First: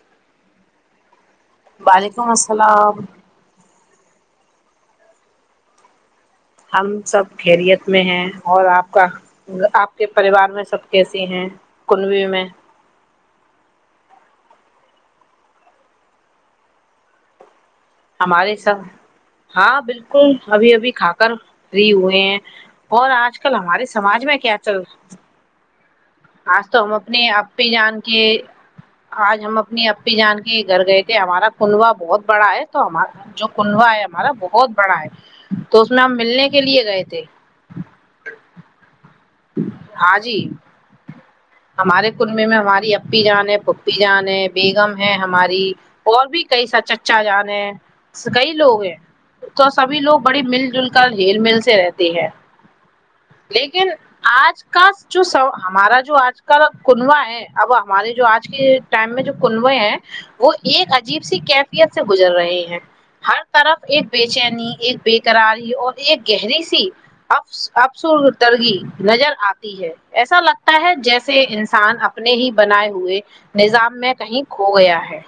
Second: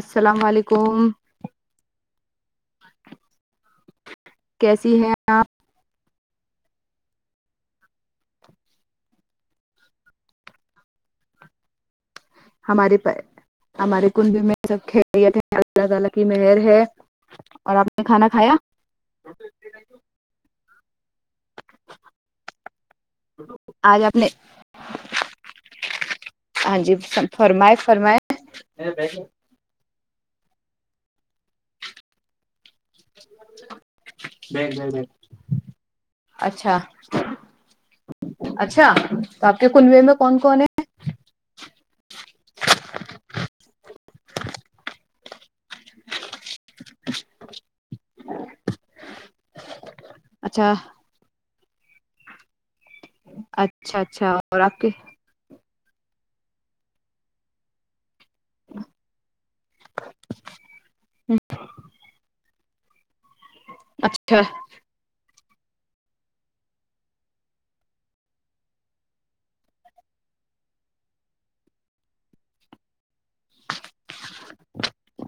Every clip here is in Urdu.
السلام علیکم ہیلو وعلیکم السلام کیسی ہے آ ہم سب خیریت میں ہیں اور آپ کا آپ کے پریوار میں سب کیسیے ہیں کچ ہماری پ ہمارے کنب میں سب کھیریت ہے اللہ تعالی کی مہر ہے اور آپ نے کھانا کھایا ہمارے ساتھ ہاں بالکل ابھی ابھی کھا کر رہی ہوئے ہیں اور آج کل ہمارے آج آپ سماج نے میں کیا چل رہا آج ہاں تو ہم جی اپنے آ ہی فرمائے جان فرمائے کے آج ہم اپنی جان کے گھر گئے تھے ہمارا کنوا بہت بڑا ہے تو ہمارا جو کنڈوا ہے ہمارا بہت بڑا ہے تو اس میں ہم ملنے کے اچھا لیے گئے تھے اچھا تو آ کے کلوے میں ہاں کون جی کون ہے ہمارے کنبے میں ہماری اپی جان ہے پپی جان ہے بیگم ہے ہماری اور بھی کئی سا چچا جانے کئی لوگ ہیں تو سبھی لوگ بڑی مل اچھا جل کر جل مل سے رہتے ہیں لیکن اچھا اچھا اور آج آپ کے کا جو س ہمارا جو جو آج کا کنوا ہے اب ہمارے جو آج کے ٹائم میں جو کنوے ہیں وہ ایک عجیب سی کیفیت سے گزر رہے ہیں ہر طرف ایک بے اچھا چینی ایک ب کراری اور ایک گہری سی افسر ترگی نظر آتی ہے ایسا لگتا ہے جیسا سے انسان اپنے ہی بنائے ہوئے نظام میں کہیں کھو گیا ہے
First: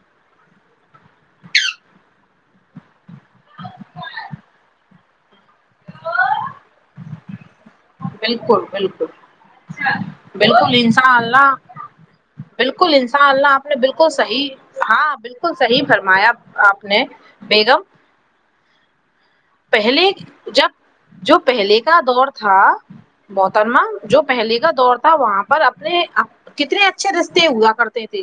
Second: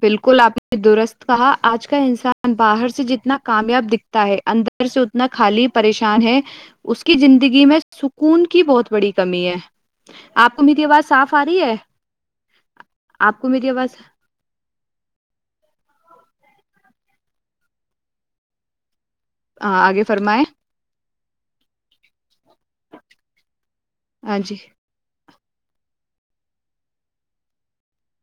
بالکل آپ نے درست کہا آج کا انسان باہر سے جتنا کامیاب دکھتا ہے اندر سے اتنا خالی پریشان ہے اس کی زندگی میں سکون کی بالکل بہت بالکل بڑی کمی ہے آپ کو بالکل میری آواز صاف آ انشاءلہ رہی ہے بالکل انشاء کو اللہ آپ میری نے آواز بالکل صحی ہاں بالکل صحی فرمایا آپ نے بیگم آگے پہلے فرمائیں جب جو پہلے کا دور تھا بوترما جو ہاں جی پہلے کا دور تھا وہاں پر اپنے کتنے اچھے رستے ہوا کرتے تھے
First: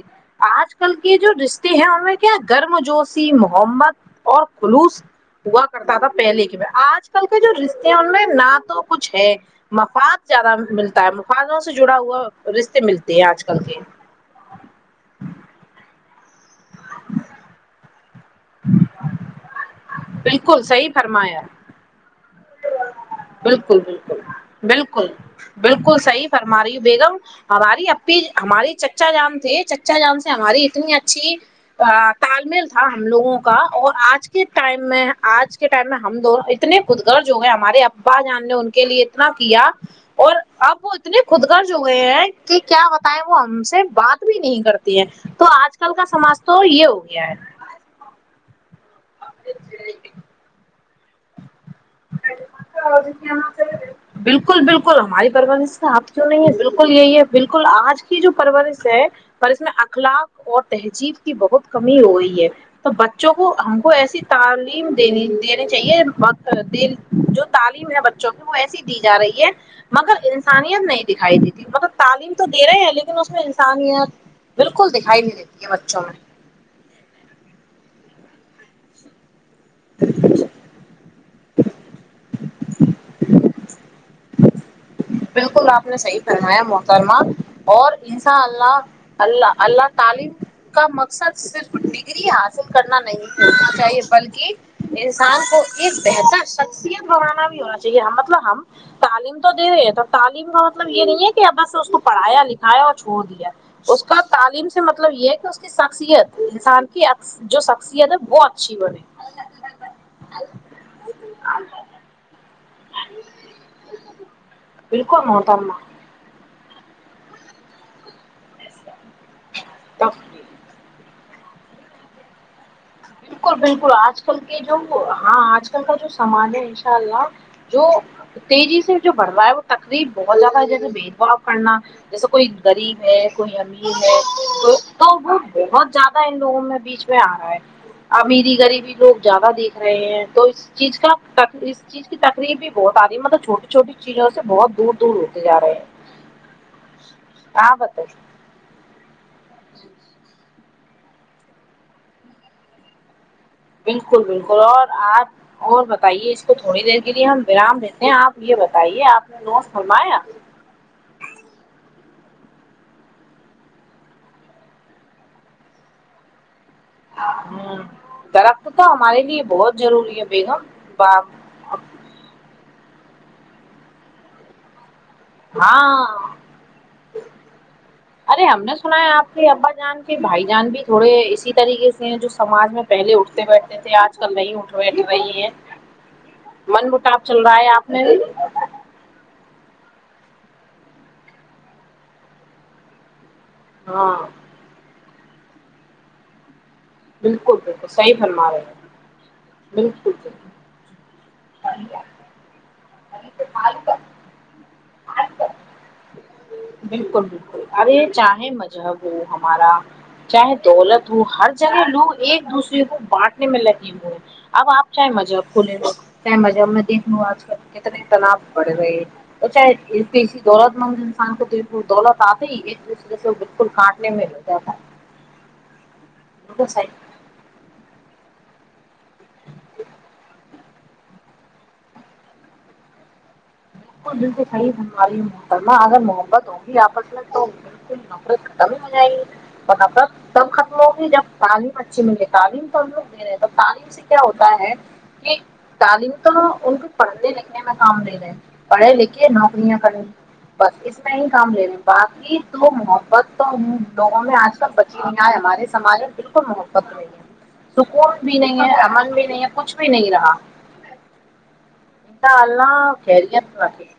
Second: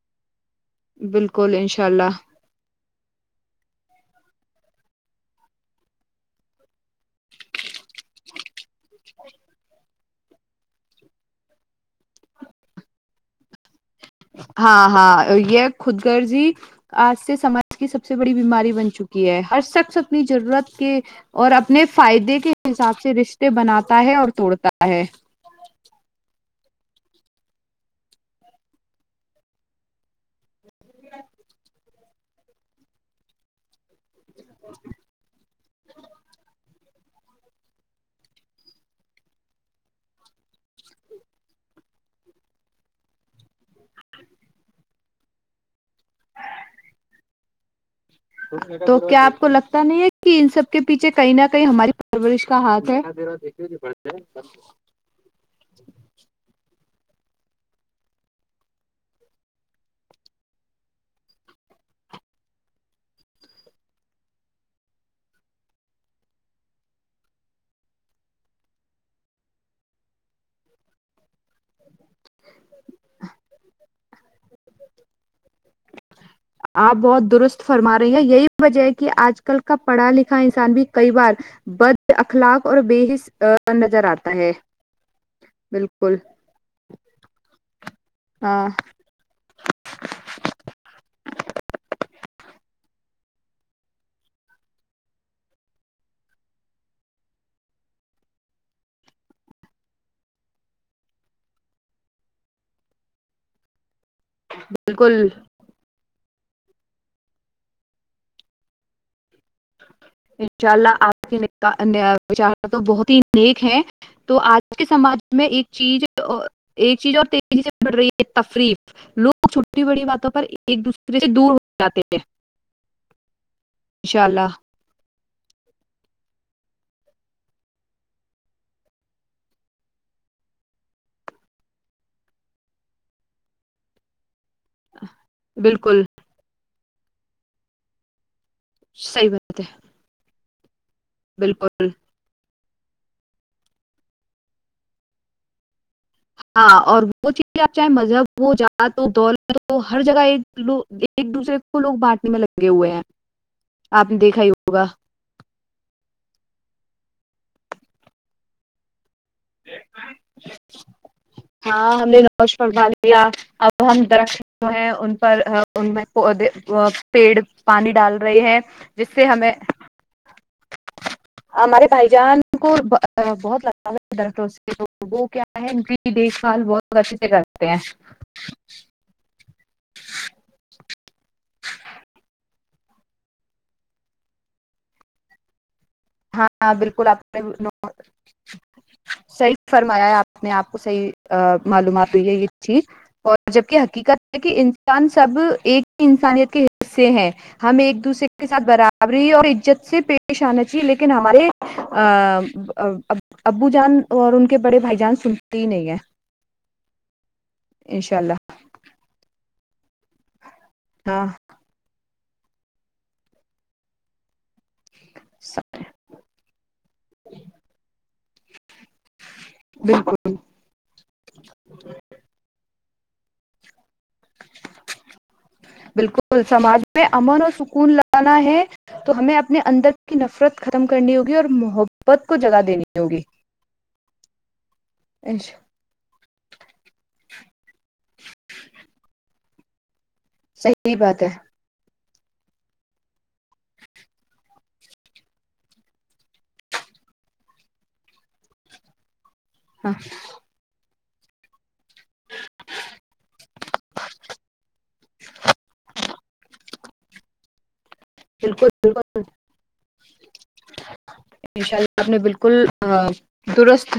آج کل کے جو بالکل رشتے انشاء ہیں ان میں اللہ کیا گرم جوشی محمد اور خلوص ہوا کرتا تھا پہلے کے بع آج کل کے جو رشتے ہیں ان میں نہ تو کچھ ہے مفاد زیادہ ملتا ہے مخانوں سے جڑا ہوا رشتے ملتے ہیں آج کل کے ہاں ہاں یہ خود گر جی آج سے سماج کی سب سب سے بڑی بیماری بن چکی ہے ہر شخص اپنی بالکل ضرورت صحیح کے فرمایا اور اپنے فائدے کے حساب سے رشتے بالکل بناتا ہے بالکل اور توڑتا ہے ہماری بیگم ہماری اپ ہماری چچا جام تھے چچا جام سے ہماری اتنی اچھی تال مل تھا ہم لوگوں کا اور آج کے ٹائم میں آج کے ٹائم میں ہم دونوں اتنے خود گرج ہو گئے ہمارے ابا جان نے ان کے لیے اتنا کیا اور اب وہ اتنے خود گرج ہو گئے ہیں کہ کیا بتائے وہ ہم سے بات بھی نہیں کرتی ہے تو آج کل کا سماج تو یہ ہو گیا ہے ا تو کیا آپ کو لگتا نہیں ہے کہ ان سےب کہ پیچے کئی نہ کہیں ہماری پرورش کا ہاتھ ہے بالکل بالکل ہماری پرورش تو آپ کیوں نہیں ہے بالکل بالکل یہی ہے بالکل آج کی جو پرورش ہے پر اس میں اخلاق اور تہذیب کی بہت کمی ہوی ہے تو بچوں کو ہم کو ایسی تعلیم دینی دینی چاہیے د جو تعلیم ہے بچوں کی وہ ایسی دی جا رہی ہے مگر انسانیت نہیں دکھائی دیتی مگر تعلیم تو دے رہے ہیں لیکن اس میں انسان یہ بالکل دکھائی نہیں دیتی ہے بچوں میں رہ یہی وجہ ہے کہ آج کل کا پڑھا لکھا انسان بھی کئی بار بد اخلاق اور بےحس نظر آتا ہے بالکل آپ نے صحی فرمایا موقع سرما اور [unintelligible] انسان ہاں اللہ اللہ اللہ تعلیم کا مقصد صرف ڈگری حاصل کرنا نہیںنا چاہیے بلکہ انسان کو ایک بہتر شخصیت بنانا بھی ہونا چاہیے مطلب ہم تعلیم تو دے رہے ہیں ب تعلیم کا مطلب یہ نہیں ہے کہ ا بس اس کو پڑھایا لکھایا اور چھوڑ دیا اس کا تعلیم سے مطلب بالکل یہ ہے کہ اس کی س شخصیت انسان کی جو شخصیت ہے وہ اچھی بنے انشاء اللہ آپ کے تو بہت ہی نیک ہے تو آج کے سماج بالکل میں ایک محترمہ چیز ایک چیز اور تیزی سے بڑھ رہی ہے تفریف لوگ چھوٹی بڑی باتوں پر ایک دوسرے سے دور ہو جاتے تھے [unintelligible] بالکل بالکل آج کل کے جو ہاں آج کل کا جو سامان ہے ان شاء اللہ جو تیزی سے جو بڑھ رہا ہے وہ تقریب بہت زیادہ ہے جیسے بھید بھاؤ کرنا جیسے کوئی غریب ہے کوئی امیر ہے تو وہ بہت بالکل زیادہ ان لوگوں میں بیچ آ رہا ہے امری [unintelligible] غریبی لوگ صحیح زیادہ بات ہے دیکھ رہے ہیں تو اس چیز کا ت اس بالکل چیز کی تقریب بھی بہت آدی مطلب چھوٹی چھوٹی چیزوں سے بہت دور دور ہوتے ج رہے ہیں ہاں اور وہ چیز آپ چاہے مذہب ہو ج دول ہر جگہ ایک [unintelligible] لو ایک دوسرے کو لوگ بانٹنے میں لگے ہوئے ہیں آپ نے بالکل دیکھا ہی بالکل ہوگا اور آپ اور بتائیے اس کو تھوڑی دیر لیے ہم ورام دیتے ہیں آپ یہ بتائیے آپ فرمایا [unintelligible] ڈالیا اب ہم درخت ہیں ان پر ان میں [unintelligible] پیڑ ہوں، پانی ڈال رہے ہیں درخت تو جس ہمارے سے لیے ہمیں بہت ضروری ہے بیگم با- ہمارے بھائی جان کو ا بہت لا [inaudible] ادر تو [unintelligible] وہ کیا ہے ان کی ہاں دیکھ بھال بہت اچھے سے کرتے ہیں ارے ہم نے سنا ہے آپ ابا جان کے بھائی جان بھی تھوڑے اسی طریقے سے ہیں جو سمج میں پہلے اٹھتے بیٹھتے تھے آج کل نہیں اٹھ بیٹ رہی ہیں ہاںاں من بالکل آپ مٹاپ نے چل رہا ہے آپ نے صحی فرمایا آپ اپنے آپ کو صحیح معلومات ہوئی ہے یہ چیز اور اور جبک ہاں حقیقت ہے کہ انسان سب ایک انسانیت کے ے ہیں بالکل ہم بالکل ایک صحیح دوسرے کے فرما رہے ساتھ ہیں برابری اور عزت سے بالکل پیش بالکل آنا ج لیکن ہمارے ابو جان اور ان کے بڑے بھائی جان سنتے ہی نہیں ہیں بالکل بالکل ارے چاہیں مجہب وہ ہم ہمارا چاہ دولت ہ ہاں ہر لوگ ایک دوسرے کو بانٹنے میں لگے ہوئے [inaudible] اب آپ چاہے مذہب کھولے لو چاہ مذہب میں دیکھ لو آج کل کتنے تنا بڑ رہے ہیں اور بالکل چاہےسی دولت مند انسان کو دیکھ لو دولت آتے ہی [unintelligible] بالکل ک [inaudible] نہیں مل تھاا [inaudible] بالکل سماج میں امن اور سکون ل [unintelligible] ہے تو ہمیں اپنے اندر کی نفرت ختم کرنی ہوگی اور محبت کو جگہ دینی ہوگی [unintelligible] بالکل بالکل صحیح ہم والی محکرمہ اگر محبت ہوگی آپس میں [unintelligible] اوک [inaudible] نوکری کمی ہو ج [inaudible] بناابر [inaudible] تب ختم صحیح ہوگی بات جب ہے پالی م [unintelligible] اچ مل تعلیم تو ہم لوگ دے رہے ہیں تو تعلیم سے کیا ہوتا ہے کہ تعلیم تو ان کو پڑھنے لکھنے میں کام دے رہے ہیں [inaudible] پھے لکھے [inaudible] کیا نوکرں ہاں کریں بس اس [inaudible] میں ہی کام لے گا [inaudible] باقی تو محبت تو لوگوں میں آج کل بچی نہیں آئے ہمارے سماج میں بالکل محبت [inaudible] اک [inaudible] سکون بھی نہیں بالکل ہے امن بالکل بھی نہیں ہے کچھ بھی نہیں رہا انشاء اللہ آپ نے بالکل اللہ خریت [unintelligible] درست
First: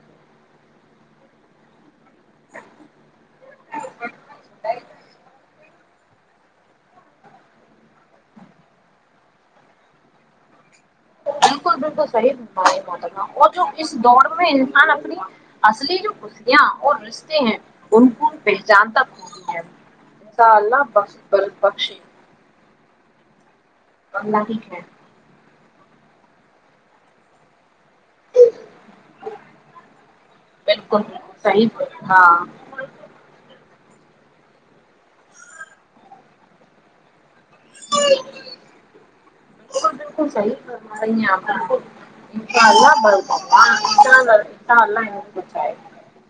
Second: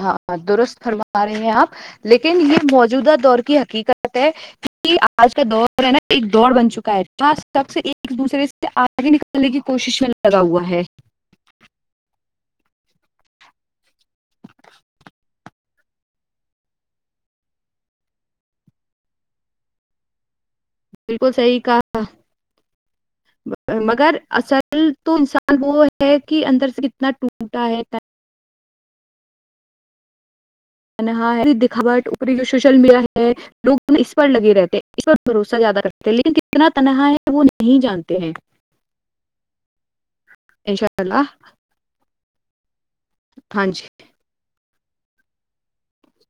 ہاں درست [inaudible] فروا رہے ہیں آپ لیکن یہ موجودہ دور کی حقیقت ہے کہ آج کا دور ہے نا ایک دڑ بن چکا ہے سب سے [inaudible] ایک دوسرے سے آگے نکالنے کی کوشش میں لگا ہوا ہے [inaudible] بالکل بالکل صحیح ما اور جو دوڑ میں انسان اپنی اصلی جو کیاں اور رشتے ہیں ان کو پہچان تک ہوتی ہے سال بہ بالکل بخت صحیح بخشی کہا مگر اصل تو انسان وہ ہے کہ اندر سے کتنا ٹوٹا ہے بالکل تنہا بالکل صحیح بول- دکھاوٹ اری جو ہاں سوشل میڈیا ہے لوگ اس پر لگے رہتے اس بھروسہ زیادہ کرتے لیکن کتنا تنہا ہے وہ نہیں جانتے ہیں بالکل صحیح انشاء فرما رہی ہیں اللہ آپا آپ ہاں جی انشاء اللہ [unintelligible] تا اللہ ہے کچھ ہے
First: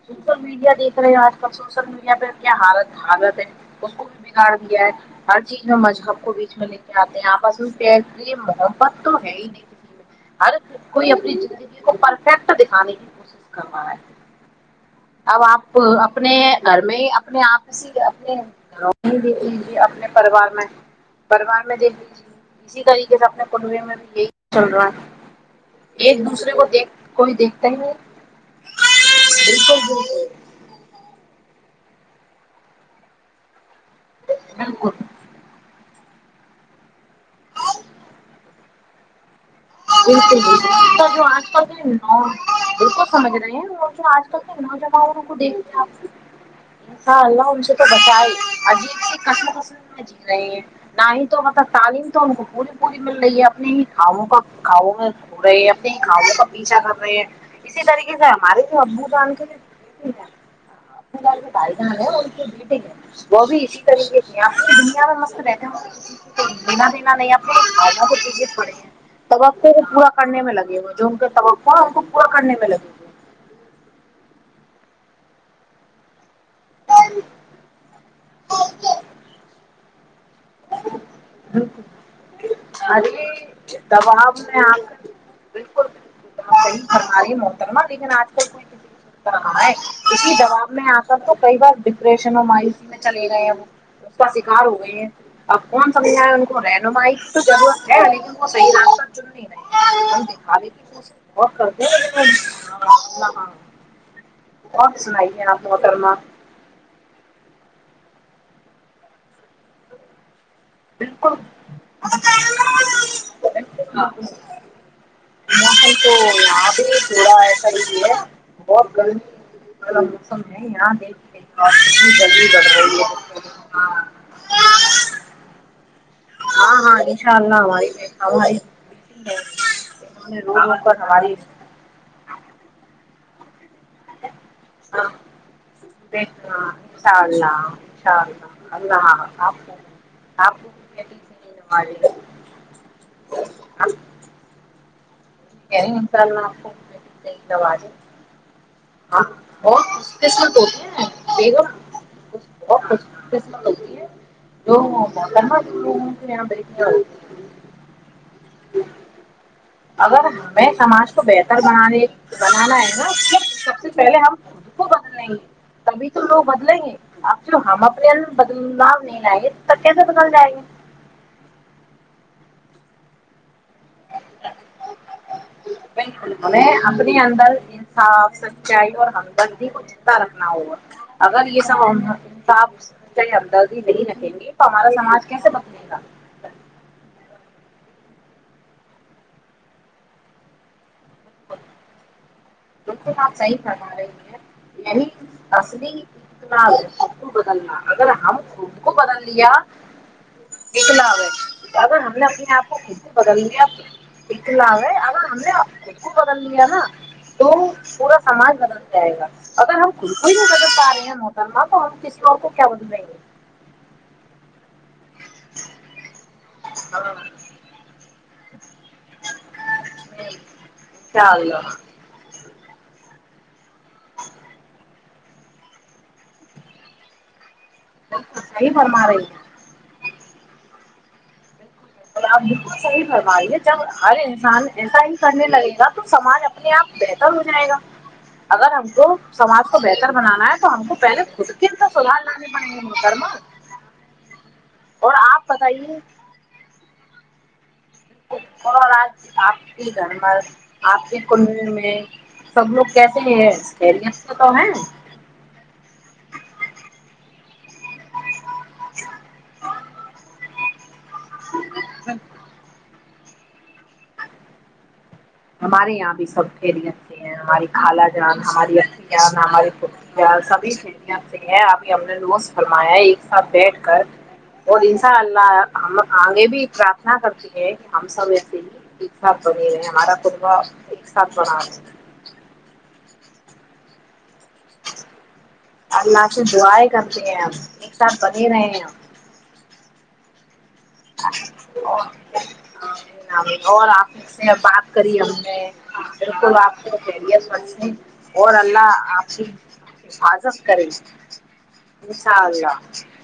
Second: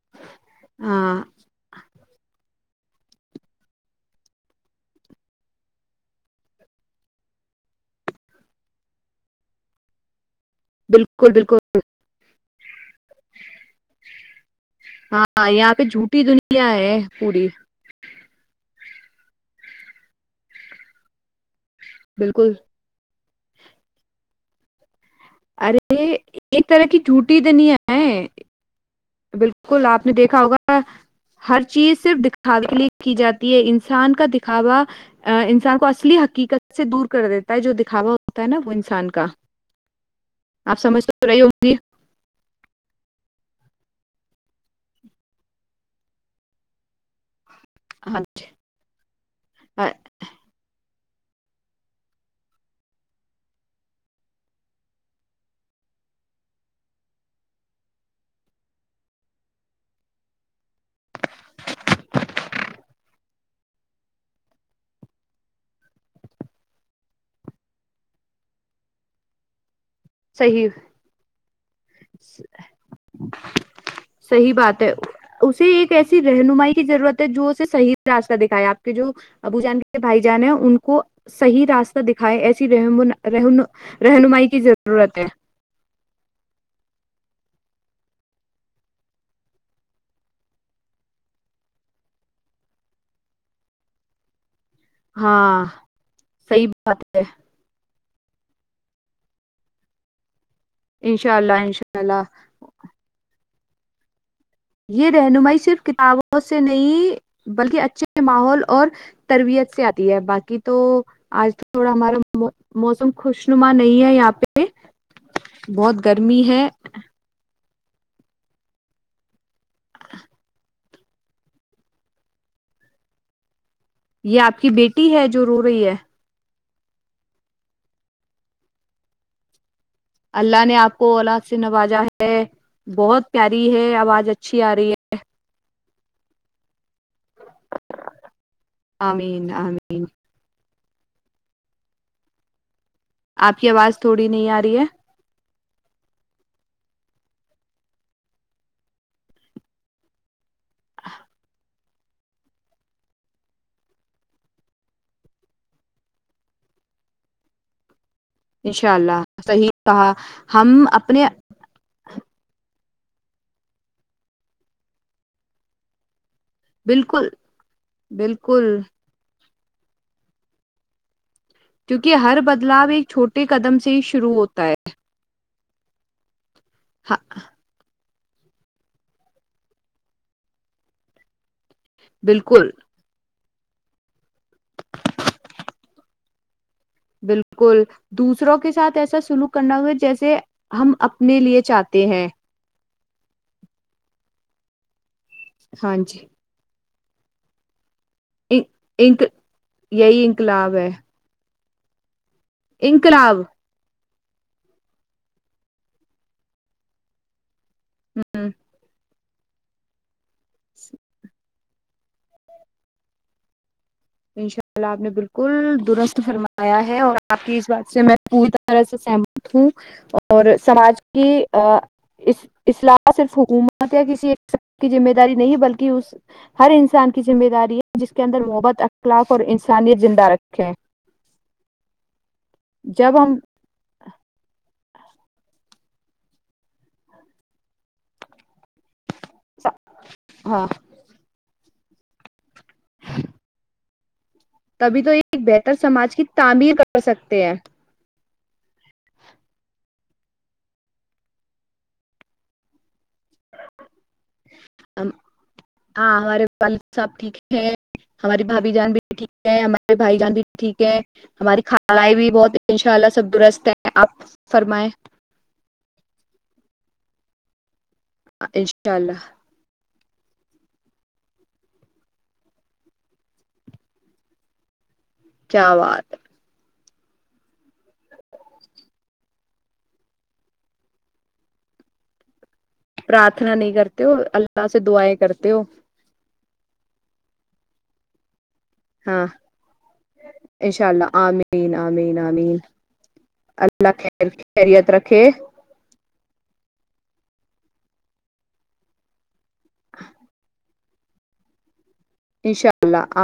سوشل میڈیا دیکھ رہے ہیں ہاں آج کل سوشل میڈیا پہ کیا حالت حالت ہے اس کو بھی بگاڑ دیا ہے ہر چیز میں مذہب کو بیچ میں لے کے آتے ہیں آپسوتے ہیں یہ محبت تو ہے ہی نہیں کسی میں ہر کوئی بالکل اپنی بالکل زندگی کو پرفیکٹ دکھانے کی کوشش کر رہا ہے اب ہاں یہاں آپ پہ جھوٹی اپنے دنیا گھر ہے میں اپنے پوری آپ جی اپنے پریوار میں پار میں بالکل اسی طری اپنے پنوی میں بھی یہی چل رہا ارے ہے ایک دوسرے کو طرح دیکھ کی کوئی جھوٹی دیکھتا ہی دنیا نہیں ہے بالکل آپ نے دیکھا ہوگا ہر چیز صرف دکھاوے کے لیے کی جاتی ہے انسان کا دکھاوا انسان کو حقیقت سے دور کر دیتا ہے جو دکھا ہوتا ہے نہ وہی سان کا وہ آپ سمجھ تو رہی آج ہوں کل گی کے نوجوان بلکل سمجھ رہی ہوں وہ جو آج کل تھ نوجوان کو دیکھتے ہیں انشاءاللہ تو بچائی ہاں اور جی سے کس کس جل رہے ہیں نہ ہی تو مطلب تعلیم تو ان کو پوری پوری مل رہی ہے اپنے ہی گھؤوں کا گھؤوں میں دھو رہے ہیں اپنے کھاؤوں کا پیچھا کر رہے ہیں اسی طریقے سے ہمارے جو ابو توان کے جو بی ہیں گ کے بائی جان ہیں اور ان کے بیٹے ہیں وہ بھی اسی طریقے سے آپوری دنیا میں مست رہتے ہیں کو لینا دینا نہیں اپنےھوں کو چیزیں پڑے ہیں توب پورا کرنے میں لگے ہوئے جو ان کے سب صی بات اسے ایک ایسی رہنمائی کی ضرورت ہے جو اسے صحیح رستہ دکھایا آپ کے جو ابو جان کے بھائی جان ہے ان کو صحیح راستہ دکھائے ایسی ارے دباب رہنمائی کی ضرورت ہے ی گھرم رہے محترمہ لیکن آج کل کوئی کسیتا رہا ہے اسی جواب میں آ کر تو کئی بار ڈپریشن اور مایوسی میں چلے گئے ہیں وہ اس کا شکار ہو گئے ہیں ہاں اپ س ان کو صحیح رہے ن بات ہے مضور ی را نہیں کے کی انشاء اور اللہ انشاء اللہ کرتےاں یہ رہنمائی صرف محترمہ کتابوں سے نہیں بلکہ اچھے ماحول اور تربیت سے آتی ہے باقی تو بالکل آج تو تھوڑا ہمارا موسم خوش نما نہیں ہے یہاں بالکل پہ موسم بہت تو گرمی ہے یہاں بھی تھوڑا ایسا ہے بہت گند ا موسم ہے ہی یہ جی گڑ رہ ہے ہاں یہ آپ کی بیٹی ہے جو رو رہی ہے ہاں ہاں ان شاء اللہ ہماری ہماری انہوں رو اللہ رو نے آپ کر کو ہماری ا سے نوازا ہے بہت پیاری ہے آواز اچھی آ رہی ہے ا ہاں اء اللہاء اللہ اللہ آمین آپ آمین آپ والے آپ کی آواز تھوڑی نہیں آ رہی ہے انشاء اللہ آپجیں ہاں وہ س بیگم ت قسمت ہوتی ہے کروگ یہاں ب [unintelligible] انشاء اللہ صحیح کہا اگر ہمیں ہم سماج کو اپنے بہتر بنانے بنا نا سب سے پہلے ہم خ کو بدل لیں گے تبھی تو لوگ بدلیں گے بالکل اب تو ہم اپنے اندر بالکل بدلاؤ نہیں لائےیںے پکے سے بکل جائے گی کیونک ہر بدلاؤ ایک چھوٹے قدم سے ہی شروع ہوتا ہے پینٹ ان اپنی ہاں اندر صف سچائی اور ہمدردی کو چندتا رکھنا ہوگا اگر یہ بالکل سب سےدر نہیں رکھیں گے تو ہمارا سماج کیسے بدلے گا بالکل دوسروں کے ساتھ ایسا سلوک کرنا ہوگا جیسے ہم اپنے لیے چاہتے ہیں بالکل تو آپ صحیح فما رہی ہیں اس ہاں جی نہیںنا ابتو بدلنا اگر ہم ان- خود کو بدل انق- لیا یہی انقلاب ہے کتنا اگر ہم نے اپ آپ کو بل انقلاب گے آپ سک لوے آا ہمکو بدل نا تو پورا ہ سماج بدل جائے گا اگر ہم خود کوئی بھی بدل پا رہے ہیں موترم تو ہم کسی اور کو کیا بدلیں گے انشاء اللہ آپ نے بالکل درست فرمایا ہے ہاں اور آپ کی اس بات سے میں پتار سمپ تھو اور سماج کی انشاء اللہ اس الاح صرف حکومت متیا کسی ایک کی ذمہ داری د نہیں بلکہ اس ہر انسان کی ذمہ داری جس کے بالکل اندر صحیح محبت ا فرما رہی اخلاف ہیں اور انسانیت زندہ رکھ کیا اور آپ بالکل صحیح کروائیے جب ہر انسان ایسا ہی کرنے لگے گا تو سماج اپنے آپ بہتر ہو جائے گا اگر ہم کو ساج کو بہتر بنانا ہے ہاں تو ہم کو پہلے خود کتاسو رہا لانے بائ مترم تبھی تو ایک بہتر سماج کی تعمیر کر سکتے ہیں اور آج آپ کی گھرمت آپ کی کن میں سب لوگ کیس ہیںریس تو تو ہے ہم ہاں ہمارے والد صاحب ٹھیک ہے ہماری بھابھی جان بھی ٹھیک ہے ہمارے بھائی جان بھی ٹھیک ہے ہماری خھالائی بھی بہت ہے ان شاء اللہ سب درست ہیں آپ فرمائیں ہمارے یہاں بھی سب پھیلی اچھی ہیں ہماری کالا جان ہماری انشاء اھی اللہ جان ہماری پ سبھی سلیاں سے ہیں ابھی ہم نے روز فرمایا ایک ساتھ بیٹھ کر اور چا اللہ کیا ہم بات آگے بھی اتنا کرتی ہیں کہ ہم سب ایسے ہی ٹھیک ٹھاک بنے ہوے ہیں ہمارا پبہ ایک سنا پرارھنا نہیں کرتے ہو اللہ [inaudible] سے دعائیں کرتے ہو اللہ سے دعائیں کرتے ہیں ہمب اگزامپل یہ دا ہاں [inaudible] اللہ آمین آمین آمین اور اللہ آپ خیر سے خیریت بات کری رکھے ہم نے بالکل آپ کو خیریت بنیں اور اللہ آپ کی حفاظت کرے انشاءاللہ انشاء اللہ